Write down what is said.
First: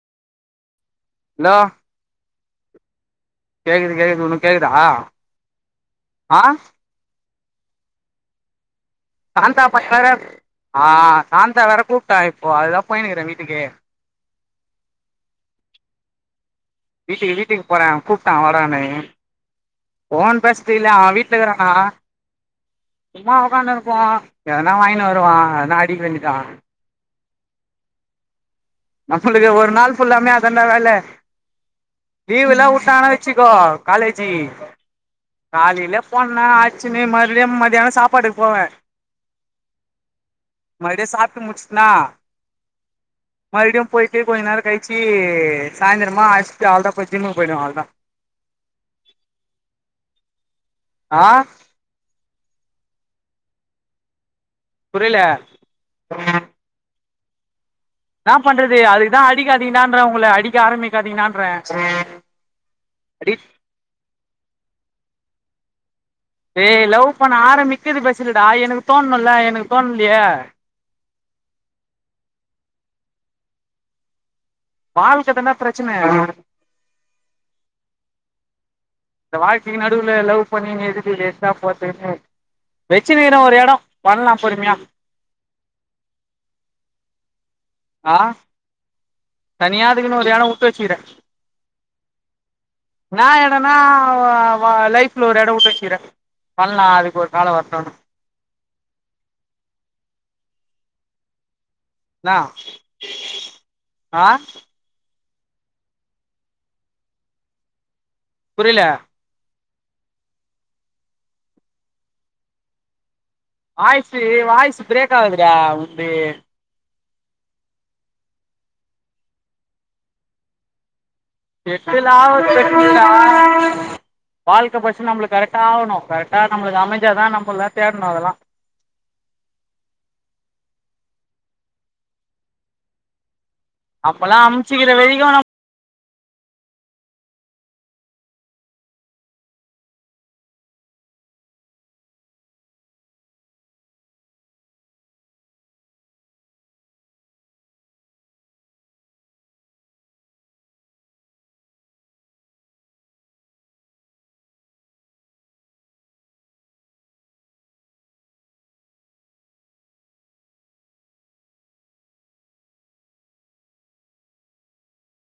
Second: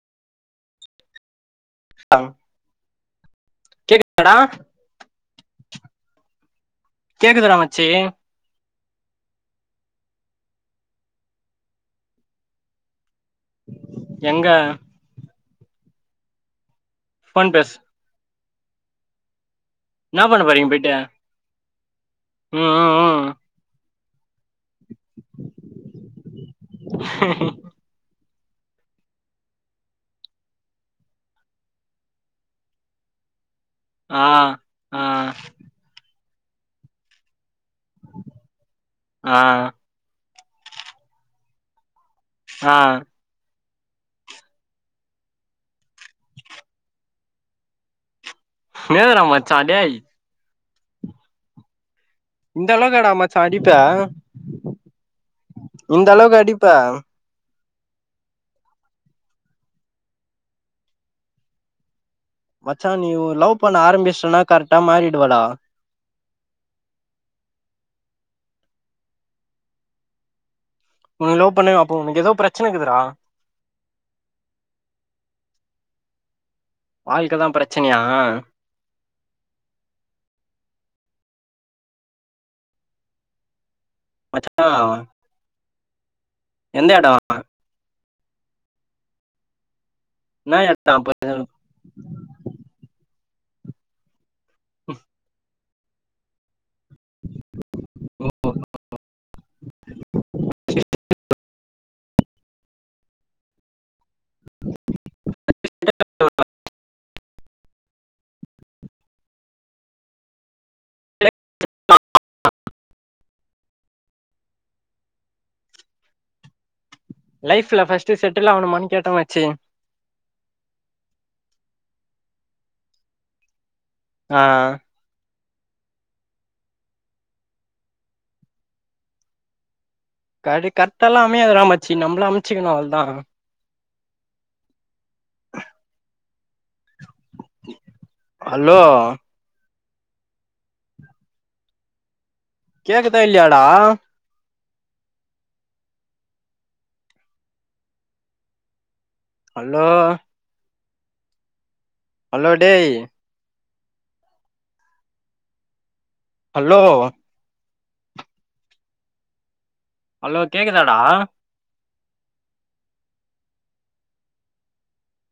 hello அங் கேக்குது கேக்குது உனக்கு கேக்குதா ஆ கேக்குதுடா மச்சி சாந்தாப்பட் வேற ஆ சாந்தா வேற கூப்ட்டா இப்போ அதுதா போயினுக்கிற வீட்டுக்கு எங்க வீட்டுக்கு ஃபோன் வீட்டுக்கு பேசு போறே கூப்ட்டா வரானு என்ன போன் பண்ண போறீங்க பேஸ்றது இல்ல போயிட்டு அவ வீட் ட்ல இருக்குறே நா ம் ம் ம் சும்மா உக்காந்துருப்போ எதுனா வாங்கினு வருவா எதுனா அடிக்க வேண்டிதா [inaudible] நம்மளுக்கு ஒரு நாள் ஃபுல்லாமே அது தாண்டா வேல லீவுல்லா வுட்டானா வச்சிக்கோ ஆ காலேஜி ஆ காலையில போன்னனா அட்ச்சுனு மறுபடியு மதியானோ சாப்பாடுக்கு போவே ஆ மறுபுடியு சாப்டு முடுச்ட்னா ஆ மறுபடியு பொயிட்டு கொஞ்ச நேரகழிச்சி சாயந்திரமா அட்ச்சுட்டு அவ்ளோதா போய் ஜிம்முக்கு போய்டுவே அவ்ளதா மேதுடா மச்சா டேய் ஆ இந்த அளவுக்குடா மாச்சா அடிப்ப புரியல இந்த அளவுக்கு அடிப்ப என்னாப் பண்றது அதுக்குதா அடிக்காதிங்கடான்றே உங்கள அடிக்க ஆரம்பிக்காதீங்கடான்றே மச்சா நீ் ஒரு லவ் பண்ண ஆரம்பிச்சிட்டுனா கரெட்டா மாறிடுவடா ஏ லவ் பண்ண ஆரம்பிக்கிறது பெருசு இல்லடா எனக்கு தோணுல எனக்கு தோண்லையே ம் லவ் பண்ணே அப்ப உனக்கு எதோ பிரச்சன இருக்குதுறா வாழ்க்க தான்டா பிரச்சன வாழ்க்க தா பிரச்சனையா இந்த வாழ்க்கைக்கு நடுவுல லவ் பண்ணினு எதுக்கு வேஸ்ட்டா போர்துகுனு வெச்சுன்னு இருக்க ஒரு எட பண்லா மச்சா பொறுமையா எந்த எட ஆ தனியா அதுக்குன்னு ஒரு எட என்ன உட்டுவச்சுக்கிறே எடோ இன்னா எடனா வா லைஃப்ல ஒரு எட உட்டு வச்சுக்கிறே பண்லா அதுக்கு ஒரு கால வர்ட்டு ஓ [inaudible] இன்னா ஆ [inaudible] புரியல [inaudible] வாய்சு வாய்சு பிரேக் ஆவுதுடா உன்து லைஃப்ல ஃபஸ்ட்டு செட்டில் ஆவணுமான் கேட்ட மச்சி செட்டிலாவற்து பெஸ்ட்டு டா ஆ வாழ்க்க ஃபஸ்ட்டு நம்ளுக் கரெக்ட் டாவணு கரெக்டா நம்மளுக்கு அமஞ்சாதா நம்பளு தேட்ணு அதெல்லா கடி கரெக்ட்டால்லா அமையாதுடா மச்சி நம்பள அமைச்சுக்கணு அவள்தா அப்பலா அம்ச்சுக்கிற வரைக்கு நம் அலோ கேக்குதா இல்லையாடா ஹலோ ஹலோ டேய் ஹலோ ஹலோ கேக்குதாடா